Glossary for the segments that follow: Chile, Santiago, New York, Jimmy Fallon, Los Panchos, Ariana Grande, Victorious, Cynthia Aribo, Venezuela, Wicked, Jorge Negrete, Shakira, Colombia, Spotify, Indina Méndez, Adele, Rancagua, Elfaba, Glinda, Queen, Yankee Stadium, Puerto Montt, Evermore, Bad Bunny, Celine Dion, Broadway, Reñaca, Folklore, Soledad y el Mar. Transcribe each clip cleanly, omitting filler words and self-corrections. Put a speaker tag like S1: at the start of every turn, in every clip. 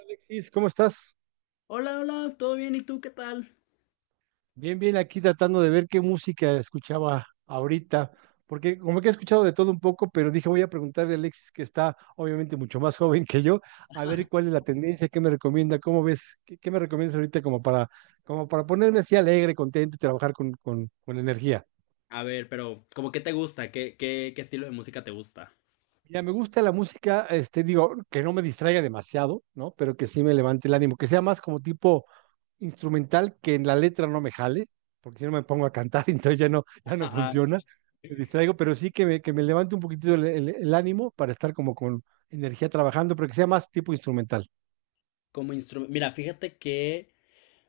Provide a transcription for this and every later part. S1: Alexis, ¿cómo estás?
S2: Hola, hola, ¿todo bien? ¿Y tú qué tal?
S1: Bien, bien, aquí tratando de ver qué música escuchaba ahorita, porque como que he escuchado de todo un poco, pero dije voy a preguntarle a Alexis, que está obviamente mucho más joven que yo, a ver cuál es la tendencia, qué me recomienda, cómo ves, qué me recomiendas ahorita como para, como para ponerme así alegre, contento y trabajar con energía.
S2: A ver, pero ¿cómo qué te gusta? ¿Qué estilo de música te gusta?
S1: Ya me gusta la música, este, digo, que no me distraiga demasiado, ¿no? Pero que sí me levante el ánimo, que sea más como tipo instrumental que en la letra no me jale, porque si no me pongo a cantar, entonces ya no, ya no
S2: Ah, sí.
S1: funciona, me distraigo, pero sí que me levante un poquitito el ánimo para estar como con energía trabajando, pero que sea más tipo instrumental.
S2: Como instrumento. Mira, fíjate que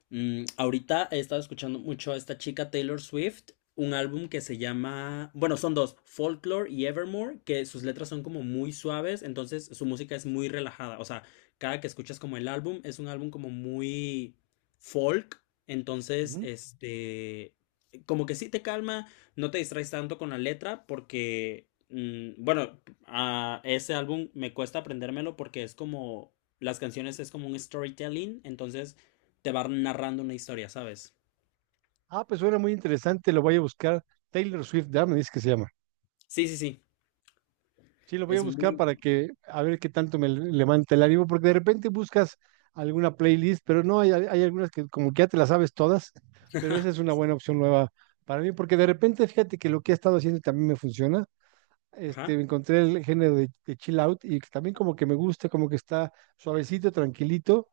S2: Ahorita he estado escuchando mucho a esta chica Taylor Swift, un álbum que se llama, bueno, son dos, Folklore y Evermore, que sus letras son como muy suaves, entonces su música es muy relajada. O sea, cada que escuchas como el álbum es un álbum como muy folk, entonces,
S1: Ujú.
S2: este, como que sí te calma, no te distraes tanto con la letra porque, bueno, a ese álbum me cuesta aprendérmelo porque es como, las canciones es como un storytelling, entonces te va narrando una historia, ¿sabes?
S1: Ah, pues suena muy interesante, lo voy a buscar. Taylor Swift, ya me dice que se llama.
S2: Sí, sí, sí.
S1: Sí, lo voy a
S2: Es
S1: buscar
S2: muy...
S1: para
S2: bueno.
S1: que, a ver qué tanto me levanta el ánimo, porque de repente buscas alguna playlist, pero no, hay algunas que como que ya te las sabes todas, pero esa es una buena opción nueva para mí, porque de repente fíjate que lo que he estado haciendo también me funciona,
S2: Ajá.
S1: este, me encontré el género de chill out y que también como que me gusta, como que está suavecito, tranquilito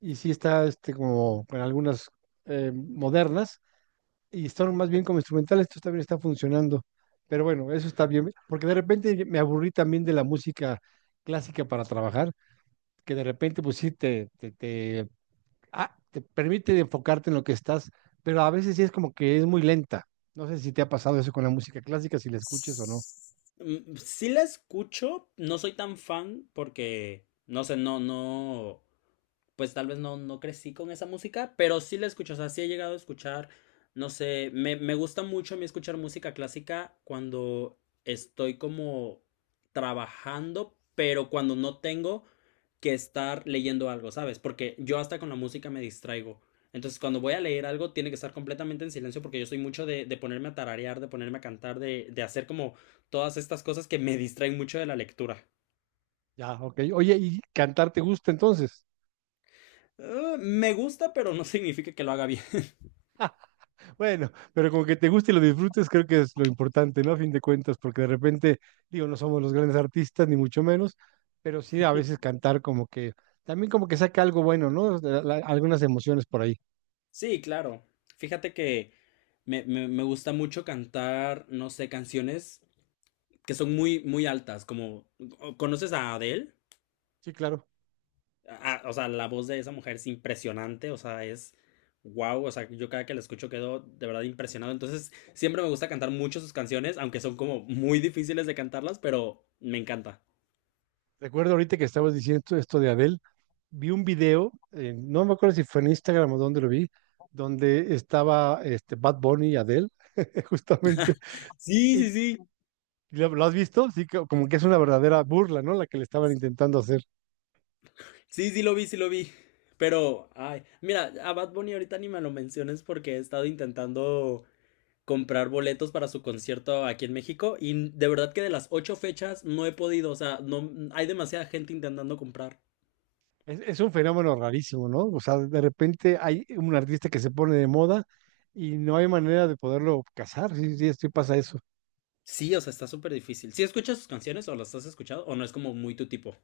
S1: y sí está este, como con algunas modernas y están más bien como instrumentales, esto también está funcionando. Pero bueno, eso está bien, porque de repente me aburrí también de la música clásica para trabajar, que de repente pues sí te te permite enfocarte en lo que estás, pero a veces sí es como que es muy lenta. No sé si te ha pasado eso con la música clásica, si la escuches o
S2: S-
S1: no.
S2: Mm, sí la escucho, no soy tan fan porque, no sé, no, no, pues tal vez no, no crecí con esa música, pero sí la escucho. O sea, sí he llegado a escuchar, no sé, me gusta mucho a mí escuchar música clásica cuando estoy como trabajando, pero cuando no tengo que estar leyendo algo, ¿sabes? Porque yo hasta con la música me distraigo. Entonces, cuando voy a leer algo, tiene que estar completamente en silencio porque yo soy mucho de ponerme a tararear, de ponerme a cantar, de hacer como todas estas cosas que me distraen mucho de la lectura.
S1: Ya, ok. Oye, ¿y cantar te gusta entonces?
S2: Me gusta, pero no significa que lo haga bien.
S1: Bueno, pero como que te guste y lo disfrutes, creo que es lo importante, ¿no? A fin de cuentas, porque de repente, digo, no somos los grandes artistas, ni mucho menos, pero sí a veces cantar como que, también como que saca algo bueno, ¿no? Algunas emociones por ahí.
S2: Sí, claro. Fíjate que me gusta mucho cantar, no sé, canciones que son muy, muy altas, como... ¿Conoces a Adele?
S1: Sí, claro.
S2: O sea, la voz de esa mujer es impresionante, o sea, es wow. O sea, yo cada que la escucho quedo de verdad impresionado. Entonces, siempre me gusta cantar mucho sus canciones, aunque son como muy difíciles de cantarlas, pero me encanta.
S1: Recuerdo ahorita que estabas diciendo esto de Adele, vi un video, no me acuerdo si fue en Instagram o dónde lo vi, donde estaba este, Bad Bunny y Adele, justamente.
S2: Sí,
S1: Y
S2: sí, sí.
S1: ¿lo has visto? Sí, como que es una verdadera burla, ¿no? La que le estaban intentando hacer.
S2: Sí, sí lo vi, sí lo vi. Pero, ay, mira, a Bad Bunny ahorita ni me lo menciones porque he estado intentando comprar boletos para su concierto aquí en México y de verdad que de las ocho fechas no he podido. O sea, no hay demasiada gente intentando comprar.
S1: Es un fenómeno rarísimo, ¿no? O sea, de repente hay un artista que se pone de moda y no hay manera de poderlo casar. Sí, sí, sí pasa eso.
S2: Sí, o sea, está súper difícil. ¿Sí escuchas sus canciones o las has escuchado o no es como muy tu tipo?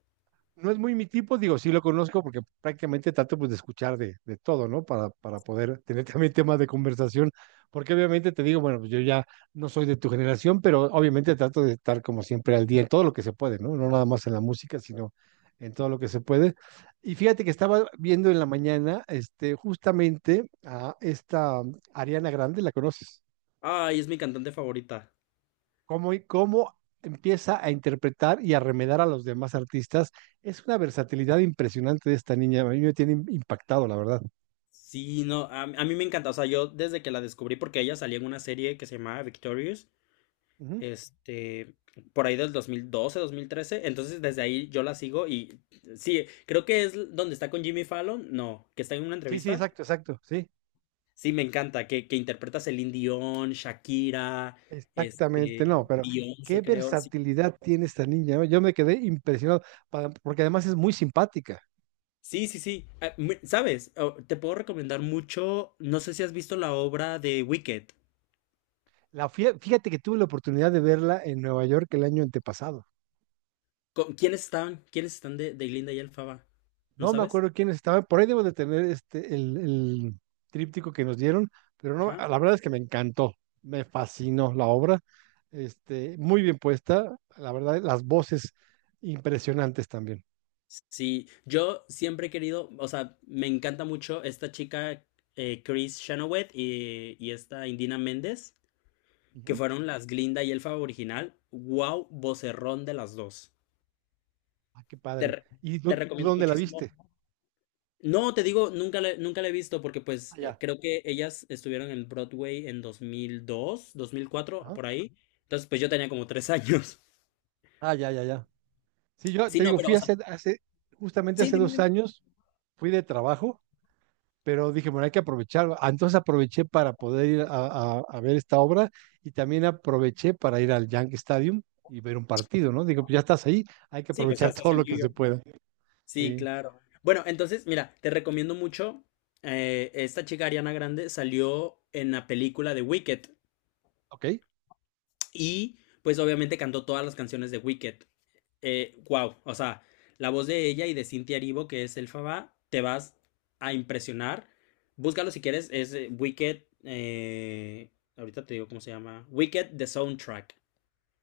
S1: No es muy mi tipo, digo, sí lo conozco porque prácticamente trato pues de escuchar de todo, ¿no? Para poder tener también temas de conversación, porque obviamente te digo, bueno, pues yo ya no soy de tu generación, pero obviamente trato de estar como siempre al día en todo lo que se puede, ¿no? No nada más en la música, sino en todo lo que se puede. Y fíjate que estaba viendo en la mañana, este, justamente a esta Ariana Grande, ¿la conoces?
S2: Ay, es mi cantante favorita.
S1: Cómo, y cómo empieza a interpretar y a remedar a los demás artistas. Es una versatilidad impresionante de esta niña. A mí me tiene impactado, la verdad.
S2: Sí, no, a mí me encanta. O sea, yo desde que la descubrí, porque ella salía en una serie que se llamaba Victorious,
S1: Ujú.
S2: este, por ahí del 2012, 2013. Entonces, desde ahí yo la sigo y sí, creo que es donde está con Jimmy Fallon. No, que está en una
S1: Sí, sí,
S2: entrevista.
S1: exacto, exacto, sí.
S2: Sí, me encanta, que interpreta a Celine Dion, Shakira,
S1: Exactamente,
S2: este,
S1: no, pero qué
S2: Beyoncé, creo.
S1: versatilidad tiene esta niña, ¿no? Yo me quedé impresionado, porque además es muy simpática.
S2: Sí, sí, sí. Ah, ¿Sabes? Oh, te puedo recomendar mucho. No sé si has visto la obra de Wicked.
S1: La, fíjate que tuve la oportunidad de verla en Nueva York el año antepasado.
S2: ¿Quiénes están? ¿Quiénes están de Glinda y Elfaba? ¿No
S1: No me
S2: sabes?
S1: acuerdo quiénes estaban. Por ahí debo de tener este, el tríptico que nos dieron, pero no,
S2: Ajá.
S1: la verdad es que me encantó, me fascinó la obra. Este, muy bien puesta, la verdad, las voces impresionantes también.
S2: Sí, yo siempre he querido, o sea, me encanta mucho esta chica, Chris Chenoweth y esta Indina Méndez, que
S1: Ujú.
S2: fueron las Glinda y Elfaba original. Wow, vocerrón de las dos.
S1: Ah, qué
S2: Te,
S1: padre.
S2: re-
S1: ¿Y
S2: te
S1: tú
S2: recomiendo
S1: dónde la
S2: muchísimo.
S1: viste?
S2: No, te digo, nunca la he visto porque pues
S1: Allá.
S2: creo que ellas estuvieron en Broadway en dos mil dos, dos mil cuatro
S1: Ajá.
S2: por ahí. Entonces pues yo tenía como tres años.
S1: Ah, ya, ya, ya. Sí, yo
S2: Sí,
S1: te
S2: no,
S1: digo,
S2: pero
S1: fui
S2: o sea,
S1: hace justamente
S2: sí,
S1: hace
S2: dime,
S1: dos
S2: dime.
S1: años, fui de trabajo pero dije, bueno, hay que aprovechar. Ah, entonces aproveché para poder ir a, a ver esta obra y también aproveché para ir al Yankee Stadium y ver un partido, ¿no? Digo, pues ya estás ahí, hay que
S2: Sí, pues ya
S1: aprovechar
S2: estás
S1: todo
S2: en
S1: lo que
S2: New
S1: se
S2: York.
S1: pueda.
S2: Sí,
S1: Sí,
S2: claro. Bueno, entonces mira, te recomiendo mucho. Esta chica Ariana Grande salió en la película de Wicked.
S1: ok,
S2: Y pues obviamente cantó todas las canciones de Wicked. Wow, o sea, la voz de ella y de Cynthia Aribo, que es el Faba, te vas a impresionar. Búscalo si quieres, es Wicked. Ahorita te digo cómo se llama. Wicked The Soundtrack.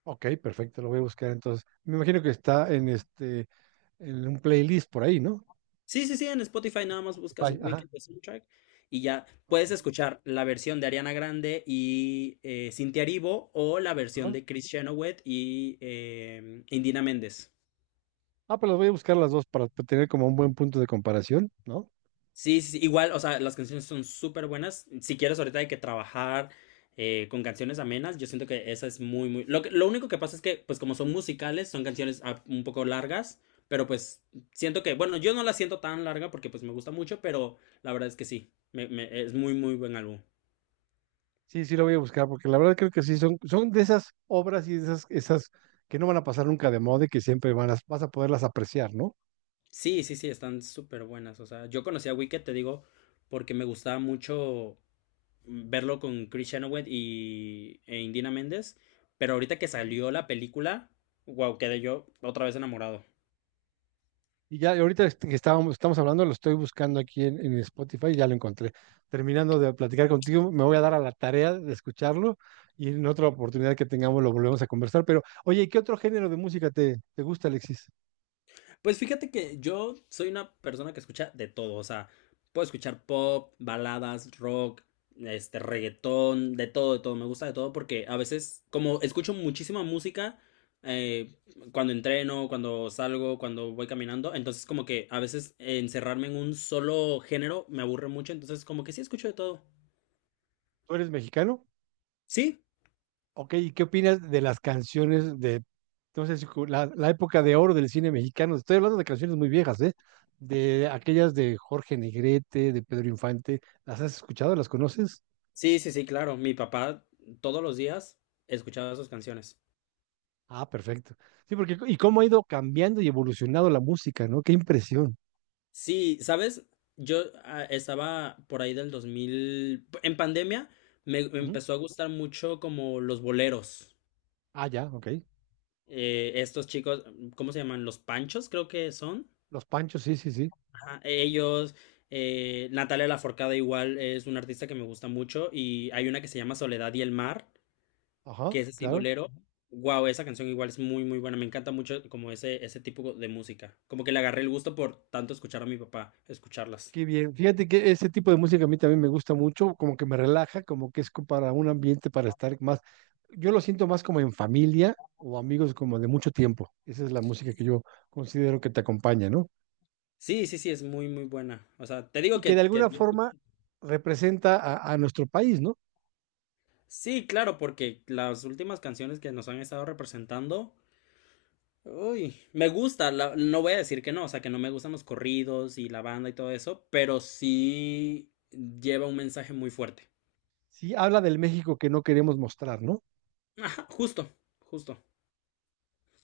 S1: ok, perfecto, lo voy a buscar entonces. Me imagino que está en este, en un playlist por ahí, ¿no?
S2: Sí, sí, sí, en Spotify nada más buscas
S1: Spotify, ajá,
S2: Wicked The Soundtrack y ya
S1: ok,
S2: puedes escuchar la versión de Ariana Grande y Cintia Aribo o la versión
S1: ajá.
S2: de Chris Chenoweth y Indina Méndez.
S1: Ah, pero las voy a buscar las dos para tener como un buen punto de comparación, ¿no?
S2: Sí, sí, sí, igual, o sea, las canciones son súper buenas. Si quieres ahorita hay que trabajar con canciones amenas, yo siento que esa es muy, muy... lo único que pasa es que, pues como son musicales, son canciones un poco largas, pero pues siento que, bueno, yo no la siento tan larga porque pues me gusta mucho, pero la verdad es que sí, es muy, muy buen álbum.
S1: Sí, sí lo voy a buscar, porque la verdad creo que sí, son de esas obras y de esas que no van a pasar nunca de moda y que siempre van a, vas a poderlas apreciar, ¿no?
S2: Sí, sí, sí, están súper buenas. O sea, yo conocí a Wicked, te digo, porque me gustaba mucho verlo con Chris Chenoweth y, e Indina Méndez. Pero ahorita que
S1: Ujú.
S2: salió la película, wow, quedé yo otra vez enamorado.
S1: Y ya y ahorita que estábamos, estamos hablando, lo estoy buscando aquí en Spotify y ya lo encontré. Terminando de platicar contigo, me voy a dar a la tarea de escucharlo y en otra oportunidad que tengamos lo volvemos a conversar. Pero, oye, ¿qué otro género de música te gusta, Alexis?
S2: Pues fíjate que yo soy una persona que escucha de todo. O sea, puedo escuchar pop, baladas, rock, este, reggaetón, de todo, de todo. Me gusta de todo porque a veces, como escucho muchísima música, eh, cuando entreno, cuando salgo, cuando voy caminando. Entonces, como que a veces encerrarme en un solo género me aburre mucho. Entonces, como que sí escucho de todo.
S1: ¿Tú eres mexicano?
S2: Sí.
S1: Ok, ¿y qué opinas de las canciones de, no sé si la, la época de oro del cine mexicano? Estoy hablando de canciones muy viejas, ¿eh? De aquellas de Jorge Negrete, de Pedro Infante. ¿Las has escuchado? ¿Las conoces?
S2: Sí, sí, sí, claro. Mi papá todos los días escuchaba sus canciones.
S1: Ah, perfecto. Sí, porque, ¿y cómo ha ido cambiando y evolucionado la música, ¿no? Qué impresión.
S2: Sí, ¿sabes? Yo estaba por ahí del 2000 en pandemia me
S1: Ujú.
S2: empezó a gustar mucho como los boleros.
S1: Ah, ya, ok.
S2: Estos chicos, ¿cómo se llaman? Los Panchos, creo que son.
S1: Los Panchos, sí, sí, sí.
S2: Ajá, ellos, Natalia Laforcada igual es una artista que me gusta mucho y hay una que se llama Soledad y el Mar,
S1: Ajá,
S2: que es así
S1: claro.
S2: bolero. Wow, esa canción igual es muy, muy buena. Me encanta mucho como ese tipo de música. Como que le agarré el gusto por tanto escuchar a mi papá, escucharlas.
S1: Qué bien. Fíjate que ese tipo de música a mí también me gusta mucho, como que me relaja, como que es para un ambiente para estar más. Yo lo siento más como en familia o amigos como de mucho tiempo. Esa es la música que yo considero que te acompaña, ¿no?
S2: Sí, sí, sí, es muy, muy buena. O sea, te digo
S1: Y que de alguna forma representa a nuestro país, ¿no?
S2: sí, claro, porque las últimas canciones que nos han estado representando, uy, me gusta, no voy a decir que no, o sea, que no me gustan los corridos y la banda y todo eso, pero sí lleva un mensaje muy fuerte.
S1: Sí, habla del México que no queremos mostrar, ¿no?
S2: Ajá, justo, justo.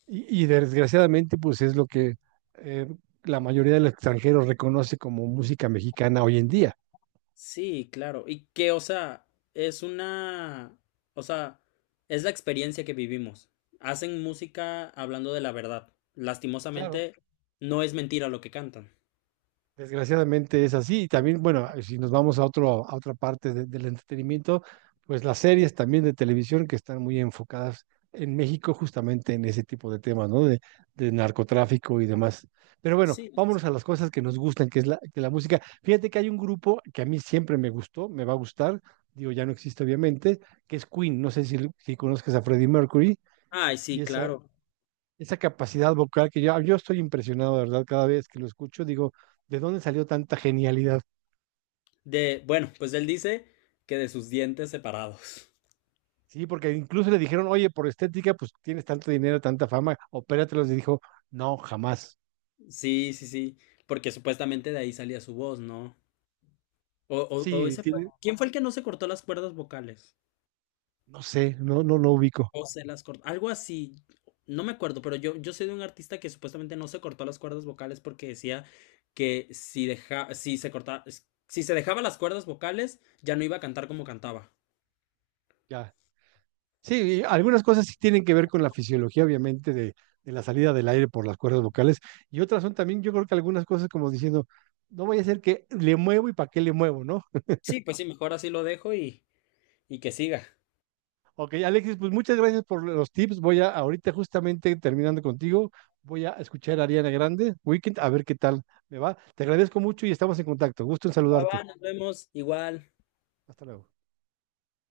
S1: Y desgraciadamente, pues es lo que eh, la mayoría de los extranjeros reconoce como música mexicana hoy en día.
S2: Sí, claro. Y que, o sea, es una, o sea, es la experiencia que vivimos. Hacen música hablando de la verdad.
S1: Claro,
S2: Lastimosamente, no es mentira lo que cantan.
S1: desgraciadamente es así. Y también, bueno, si nos vamos a otro, a otra parte del entretenimiento, pues las series también de televisión que están muy enfocadas en México justamente en ese tipo de temas, ¿no? De narcotráfico y demás. Pero bueno,
S2: Sí.
S1: vámonos a las cosas que nos gustan, que es la, que la música. Fíjate que hay un grupo que a mí siempre me gustó, me va a gustar, digo, ya no existe obviamente, que es Queen. No sé si, si conozcas a Freddie Mercury.
S2: Ay,
S1: Y
S2: sí,
S1: esa,
S2: claro.
S1: esa capacidad vocal que yo estoy impresionado, de verdad, cada vez que lo escucho, digo, ¿de dónde salió tanta genialidad?
S2: De, bueno, pues él dice que de sus dientes separados.
S1: Sí, porque incluso le dijeron, oye, por estética, pues tienes tanto dinero, tanta fama, opératelos. Y dijo, no, jamás.
S2: Sí, sí, sí. Porque supuestamente de ahí salía su voz, ¿no? O
S1: Sí,
S2: ese fue.
S1: tiene-
S2: ¿Quién fue el que no se cortó las cuerdas vocales?
S1: no sé, no, no lo ubico.
S2: O se las cortó. Algo así. No me acuerdo, pero yo sé de un artista que supuestamente no se cortó las cuerdas vocales porque decía que si deja, si se corta si se dejaba las cuerdas vocales, ya no iba a cantar como cantaba.
S1: Ya. Sí, y algunas cosas sí tienen que ver con la fisiología, obviamente, de la salida del aire por las cuerdas vocales. Y otras son también, yo creo que algunas cosas como diciendo, no voy a hacer que le muevo y para qué le muevo, ¿no?
S2: Sí, pues sí, mejor así lo dejo y que siga.
S1: Ok, Alexis, pues muchas gracias por los tips. Voy a, ahorita justamente terminando contigo, voy a escuchar a Ariana Grande, Weekend, a ver qué tal me va. Te agradezco mucho y estamos en contacto. Gusto en
S2: Va, va,
S1: saludarte.
S2: nos vemos. Igual.
S1: Hasta luego.